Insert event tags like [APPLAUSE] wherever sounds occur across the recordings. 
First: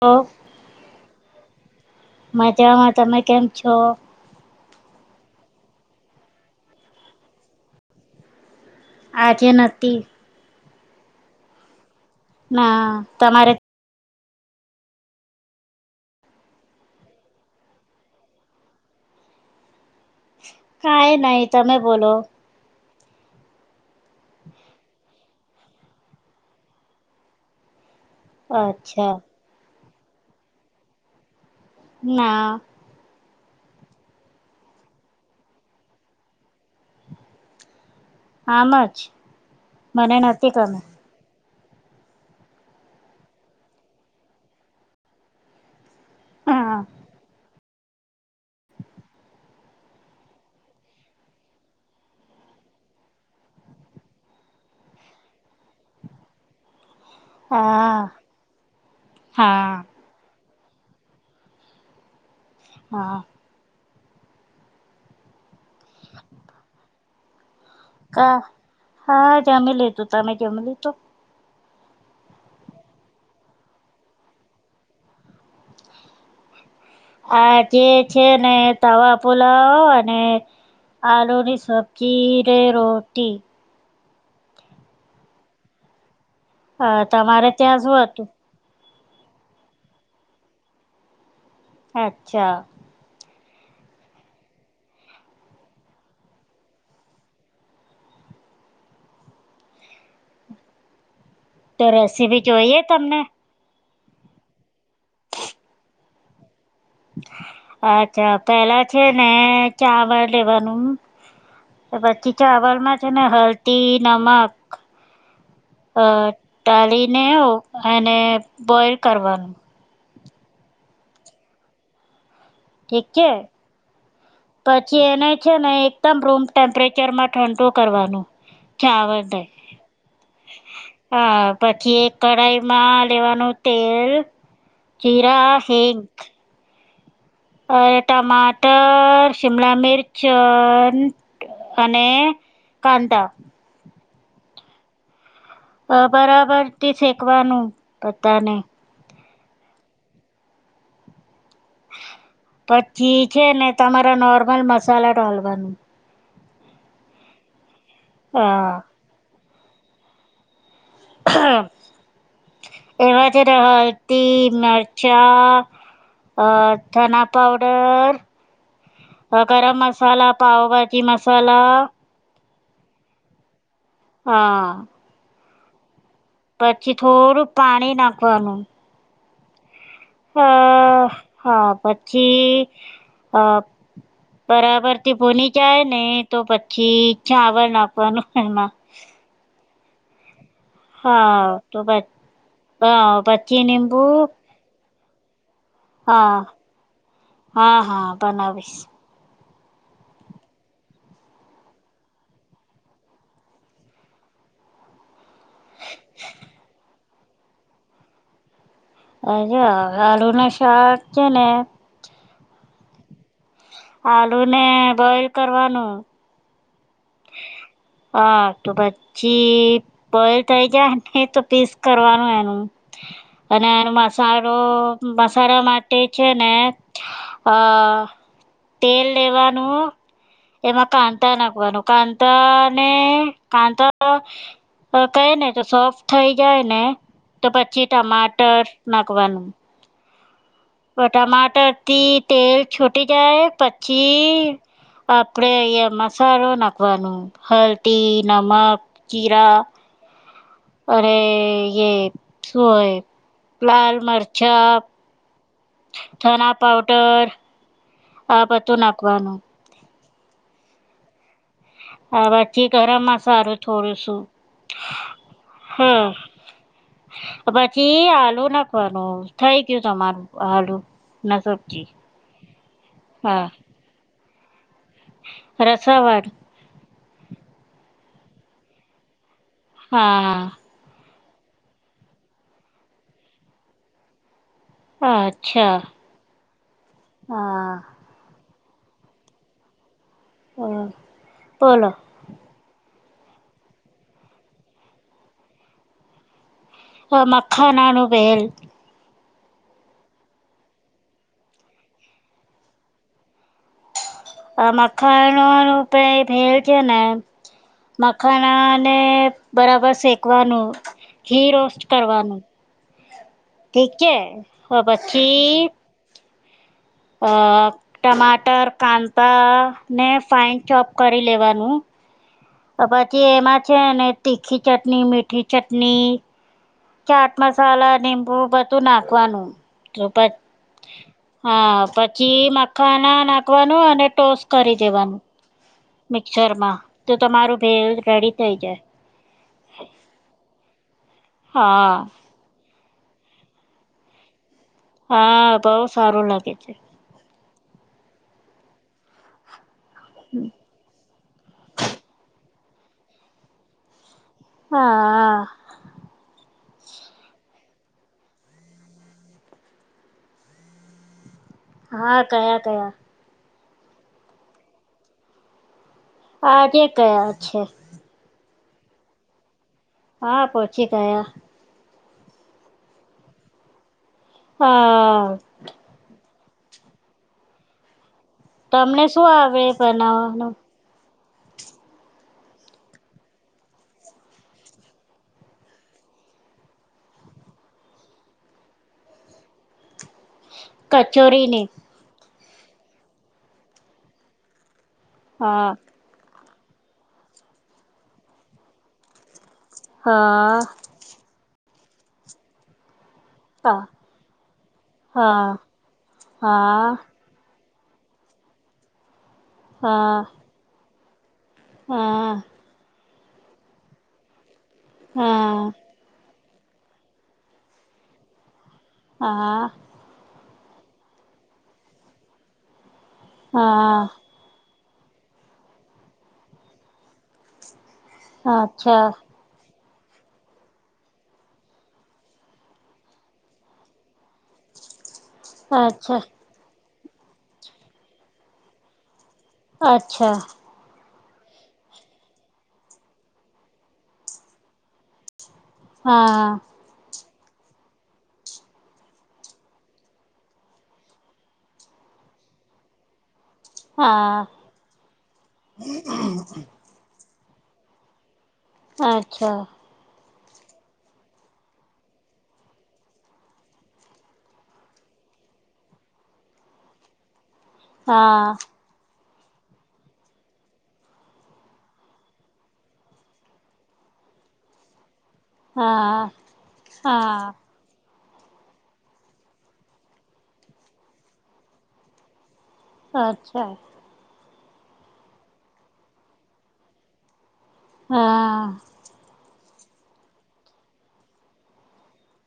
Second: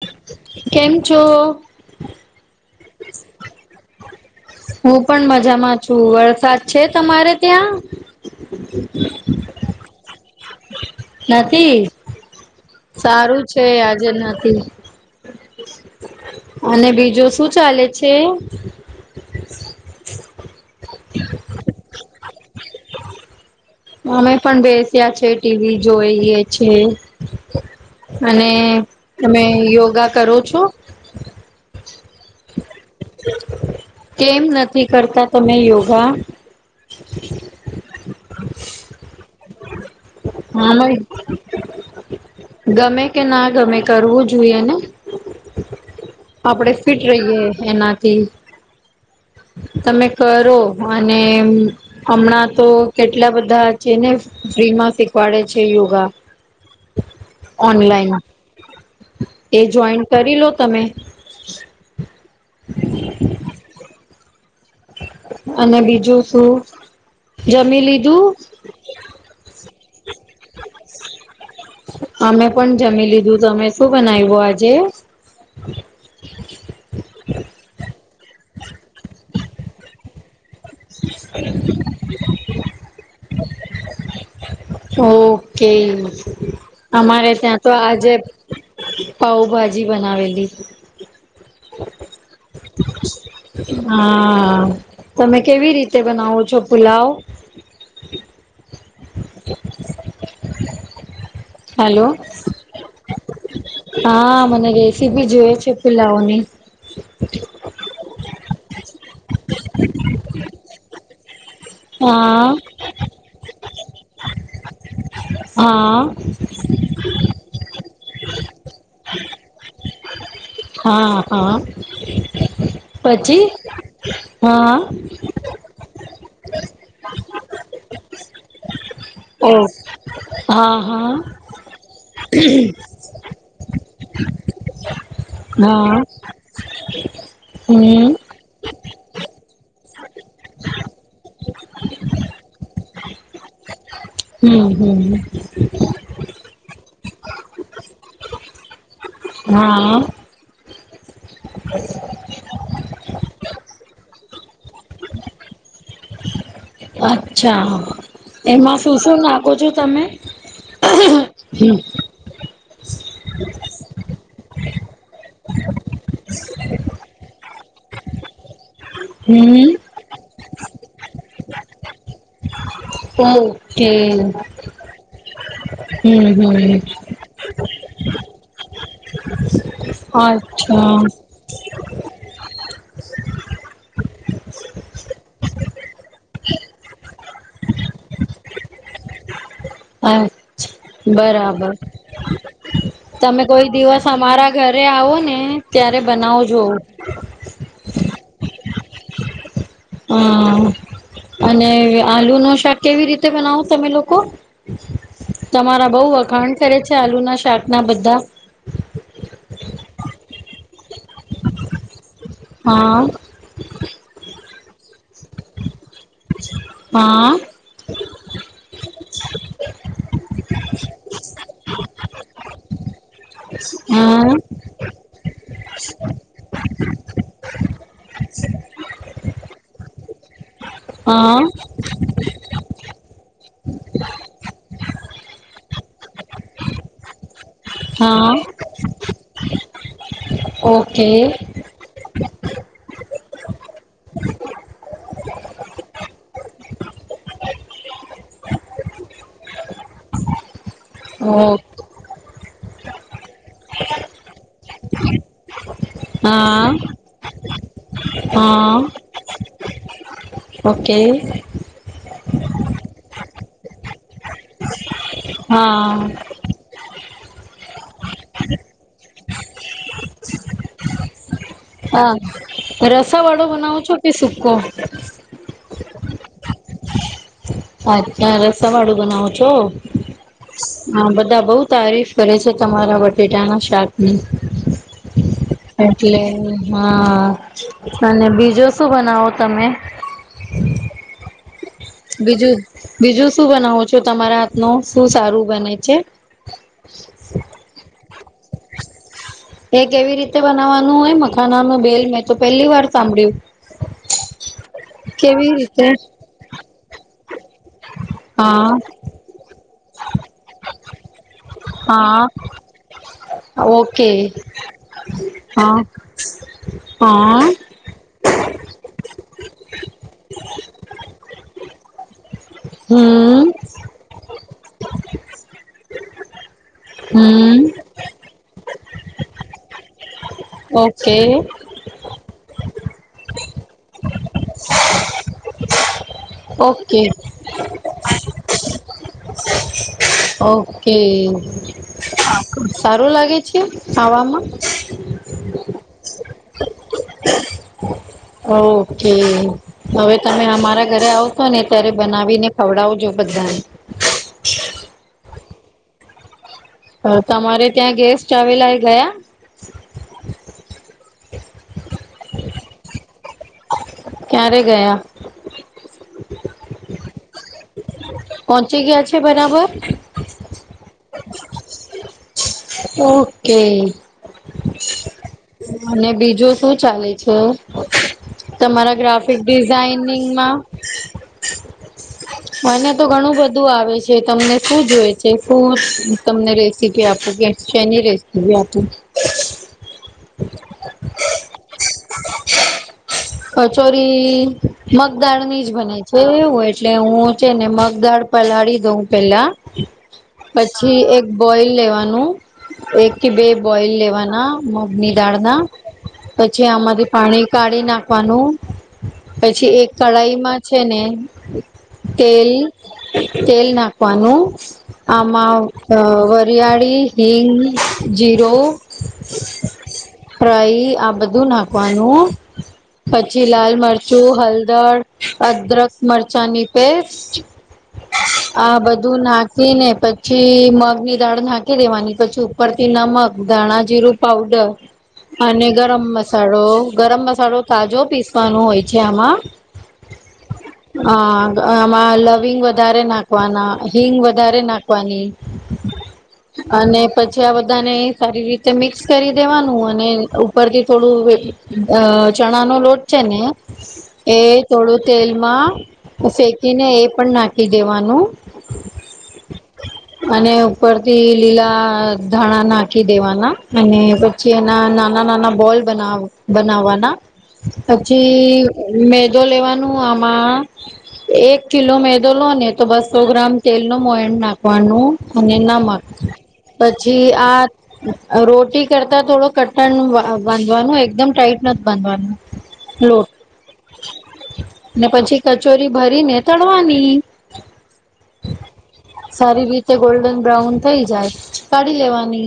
Of [INAUDIBLE] કેમ છો? મજામાં તમે કેમ છો? હું પણ મજામાં છું વરસાદ છે તમારે ત્યાં આજે નથી. નથી ના સારું તમારે છે આજે નથી. અને બીજું શું ચાલે છે. કઈ નહી તમે બોલો અમે પણ બેસ્યા છે ટીવી જોઈએ છે. અને અચ્છા તમે યોગા કરો છો? ના. કેમ નથી કરતા તમે યોગા. [INAUDIBLE] આમ જ મને નથી ગમે. હા ગમે કે ના ગમે કરવું જોઈએને. આપડે હા ફિટ રહીએ એનાથી [INAUDIBLE] તમે કરો અને હમણાં તો કેટલા બધા છે ને ફ્રી માં શીખવાડે છે યોગા હા ઓનલાઈન એ હા જોઈન કરી લો તમે હા. અને બીજું શું જમી લીધું? કા હા જમી લીશું તમે જમી લીધું. અમે પણ જમી લીધું તમે શું બનાવ્યું આજે. આ જે છે ને તવા પુલાવ અને આલુની સો સબ્જી ને રોટી ઓકે અ અમારે તમારે ત્યાં તો શું આજે હતું પાઉભાજી બનાવેલી. અચ્છા. હા તમે કેવી રીતે બનાવો છો પુલાવ. [INAUDIBLE] તો હેલો રેસીપી જોઈએ તમને. હા મને રેસીપી જોય છે પુલાઓ ની. અચ્છા પેલા છે ને ચાવલ લેવાનું. પછી હા ચાવલમાં છે ને હળદી નમક હા અ. ગાળીને એને બોઈલ કરવાનું. હા હા ઠીક છે પછી હા. પછી એને છે ને એકદમ રૂમ ટેમ્પરેચરમાં ઠંડુ કરવાનું. ચાવર દઈ ઓ હા હા હ પછી એક કઢાઈમાં લેવાનું તેલ જીરા હા હિંગ. [INAUDIBLE] ટમાટ ત શિમલા મિરચ અને કાંદા. હમ હમ. અ બરાબરથી શેકવાનું પતાને. હા. પછી છે ને તમારા નોર્મલ મસાલા ડાલવાનું. અચ્છા હા એમાં શું શું નાખો છો તમે. હમ એમાં છે હળદી મરચાં ધના પાવડર અ ગરમ હમ મસાલા પાવભાજી મસાલા. ઓકે હા હમ. હમ પછી થોડુંક પાણી નાખવાનું. અ અચ્છા. હા પછી અ બરાબર થી બુની જાય ને તો પછી ચાવલ નાખવાનું એમાં. અચ્છા હા બરાબર તો બસ હ તમે પછી કોઈ નિમ્બુ દિવસ અમારા ઘરે આવો ને ત્યારે હા બનાવજો. હા હા બનાવીશ. હા. અને આલુ નો શાક કેવી રીતે બનાવો તમે લોકો. તમારા બઉ વખાણ કરે છે આલુ ના શાક ના બધા. અજા આલુ ના શાક છે ને હા. આલુ ને બોઈલ કરવાનું. હા. હા તો પછી બોઇલ થઈ જાય નહી તો પીસ કરવાનું એનું. અને એનો મસાલો મસાલા માટે છે ને અ તેલ લેવાનું એમાં કાંતા હા નાખવાનું કાંતા અને કાંધા કહે ને તો સોફ્ટ થઈ જાય ને તો પછી હા હા ટમાટર નાખવાનું. ઓ. ટમાટરથી તેલ છૂટી જાય પછી આપણે અહીંયા મસાલો નાખવાનું હળદી નમક જીરા. અરે ઓ યે શું યે લાલ મરચાં ધણા હા પાવડર આ હા બધું નાખવાનું. ઓકે. હ પછી ગરમ મસાલો થોડું શું હા હમ. પછી આલુ નાખવાનું થઈ ગયું તમારું આલુ ના સબ હા રસા વાળો બનાવો છો કે સુકો. રસાવાળ. અચ્છા રસ વાળું બનાવો છો. હા. હા બધા બઉ તારીફ કરે છે તમારા બટેટાના શાક ની. હા. એટલે હા હા અને બીજો શું બનાવો તમે. અ પલ બીજું બીજું શું બનાવો છો તમારા હાથ નું શું સારું બને છે. મખાના નો ભેલ. એ કેવી રીતે બનાવવાનું હોય મખાનાનું બેલ મેં તો પહેલી વાર સાંભળ્યું. આ કેવી મખાનાનો રીતે ભેલ છે ને હા મખાનાને બરાબર શેકવાનું. ઘી રોસ્ટ હા કરવાનું ઠીક હે ઓકે હ પછી [INAUDIBLE] અહ ટમાટર કાંતા ને ફાઇન ચોપ કરી લેવાનું તો પછી હમ એમાં છે ને તીખી ચટણી મીઠી ચટણી ચાટ હમ મસાલા ને બો બધું નાખવાનું પ ઓકે હા પછી મખાના નાખવાનું અને ટોસ કરી દેવાનું. મિક્સરમાં ઓકે તો તમારો ભેલ રેડી થઈ જાય. ઓકે. હા. સારું લાગે છે ખાવામાં. હા બઉ સારું લાગે છે. ઓકે હવે તમે અમારા ઘરે આવશો ને ત્યારે બનાવીને ખવડાવજો બધાને. હા. હવે તમારે ત્યાં ગેસ્ટ આવેલા એ ગયા? હા કયા કયા? ક્યારે ગયા? આજે ગયા છે. પહોંચી ગયા છે બરાબર? હા, પહોંચી ગયા. ઓકે. હા. અને બીજું શું ચાલે છે? તમારા તમને શું ગ્રાફિક આવડે બનાવવાનું ડિઝાઇનિંગમાં મને તો ઘણું બધું આવે છે તમને શું જોય છે ફૂડ તમને રેસીપી આપું કે શની રેસીપી આપું? કચોરીની. કચોરી મગદાળ ની જ હા બનાઈ છે એવું એટલે હું છે ને મગદાળ પલાળી દઉં પેલા. હા પછી એક બોઇલ લેવાનું એક કે બે હા બોઇલ લેવાના મગ નિ હા દાળના પછી હા આમાંથી પાણી કાઢી નાખવાનું પછી એક હા કઢાઈમાં છે ને હા તેલ તેલ નાખવાનું હા આમાંવ અહ વરિયાળી, હિંગ, જીરો હા. ફ્રાઈ આ બધું નાખવાનું. પછી લાલ હા મરચું હલદર અદરખ મરચાંની પેસ્ટ આ અચ્છા બધું નાક ખી ને પછી મગ ની દાળ નાખી દેવાની પછી ઉપરથી નમક ધાણાજીરું પાવડર અને ગરમ અચ્છા મસાળો ગરમ મસાળો તાજો પીસવાનો હોય છે આમાં. આચ્છા. હા આમાં લવિંગ વધારે નાખવાના હિંગ વધારે નાખવાની. હાઆ. અને પછી આ બધાને સારી રીતે મિક્સ કરી દેવાનું અને ઉપરથી થોડું વેત અહ ચણાનો લોટ છે ને હા એ થોડું તેલમાં સેકીને એ પણ નાખ ખી દેવાનું આચ્છા. અને ઉપરથી લીલા અ ધાણા નાખી દેવાના અને પ છી એના નાના નાના બોલ બનાવ બનાવવાના પછી હા મેદો લેવાનું આમાંઅ એક કિલો મેદો લો ને તો બસ સો ગ્રામ તેલ નો મોએડ નાખવાનું અને નમક હા પછી હા આ રોટી કરતા થોડો કટન વા બાંધવાનું એકદમ ટાઈટ નથ બાંધવાનું. લોટ. અચ્છા ને પછી કચોરી ભરીને તડવાની. હાઆ. સારી રીતે ગોલ્ડન બ્રાઉન થઇ જાય કાઢી લેવાની.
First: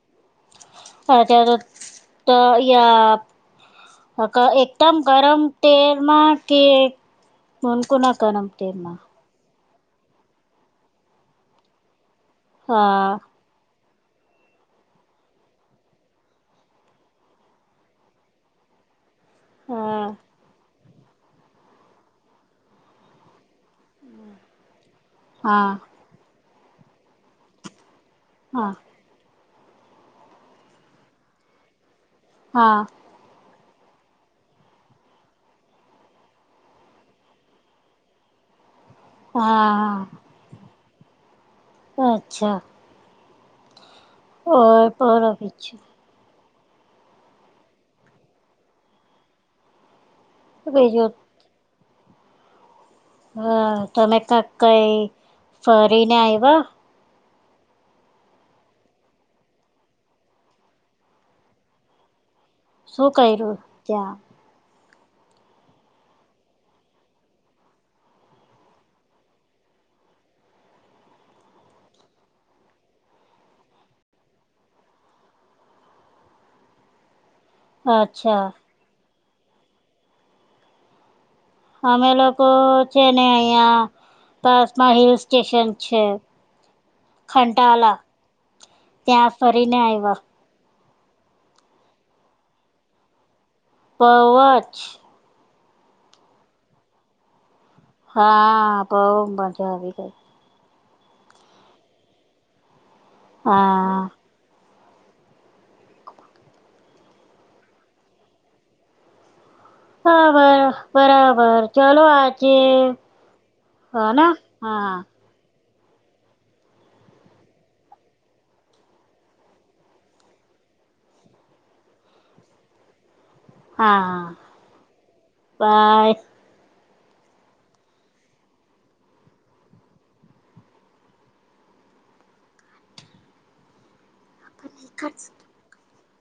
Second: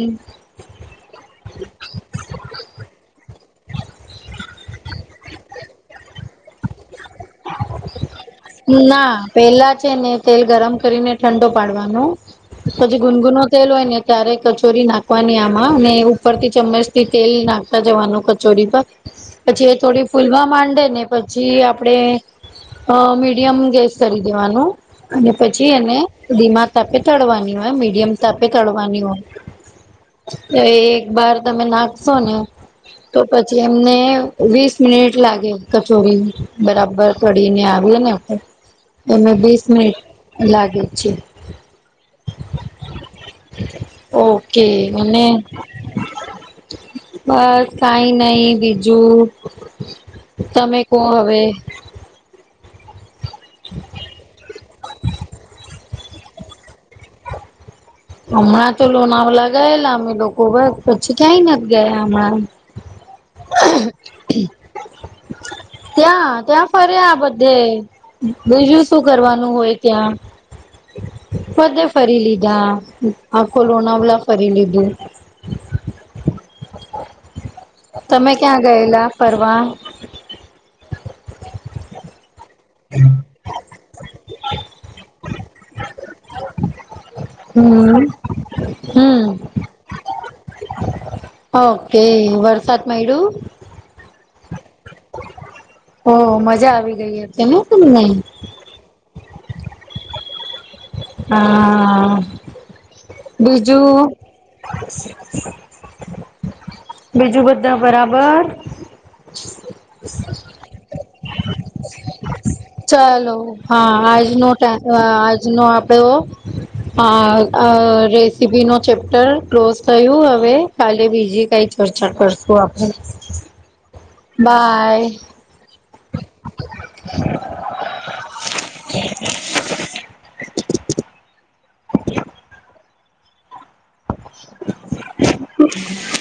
હજારોત તો યા હક એકદમ ગરમ તેલમાં કે મુનકુના કનમ તેલમાં ના પેલા છે ને તેલ ગરમ કરીને ઠંડો પાડવાનો પછી હા ગુનગુનો તેલ ઓય ને તારે કચોરી નાખવાની આમાં અને ઉપરથી ચમચ થી તેલ નાખતા જવાનું કચોરી પર પછી એ હા થોડી ફૂલવા માંડે ને પછી આપણે મીડિયમ ગેસ કરી દેવાનું અને હા પછી એને ધીમા તાપે તળવાની હોય મીડિયમ તાપે હા તડવાની હોય તો એક બાર તમે નાખશો ને હા તો પછી એમને વીસ મિનિટ લાગે કચોરીને બરાબર તડીને આવી ને એમે બીસ મિનિટ હા લાગે છે. અચ્છા ઓકે ઓર મને બોલો બીજું બસ કાઈ નય બીજું તમે કો બીજું હવે હ તમે કાક કઈ ફરીને આયવા હમણાં તો લોનાવલા ગયેલા અમે લોકો બસ પછી ક્યાંય નથી ગયા અમણાં શું કયરું ત્યાં ત્યાં ત્યાં ફરયા બધે બીજું શું કરવાનું હોય ત્યાં પધે ફરી લીધા આખોલોનાવલા ફરી લીધું તમે અચ્છા ક્યાં ગયેલા ફવા અમે લોકો છે ને અહિયાં પાસમાં હિલ સ્ટેશન છે ખંટાલા હમ હમ ત્યાં ફરીને આવ્યા ઓકે વરસાદમાંઈડું પવચ ઓ મજા આવી ગઈ એ કેમે શ નહી હા બઉ મજા આવી ગઈ હા બીજું હા [INAUDIBLE] બીજું બધા બરાબર હા બરાબર ચાલ આજે ચાલો હા હ ને આજનો હા આજનો આપડે અ રેસીપી નો ચેપ્ટર ક્લોઝ થયું હવે કાલે બીજી કઈ ચર્ચા કરશું આપણે હાા બાય પાય પણ ન ખ હ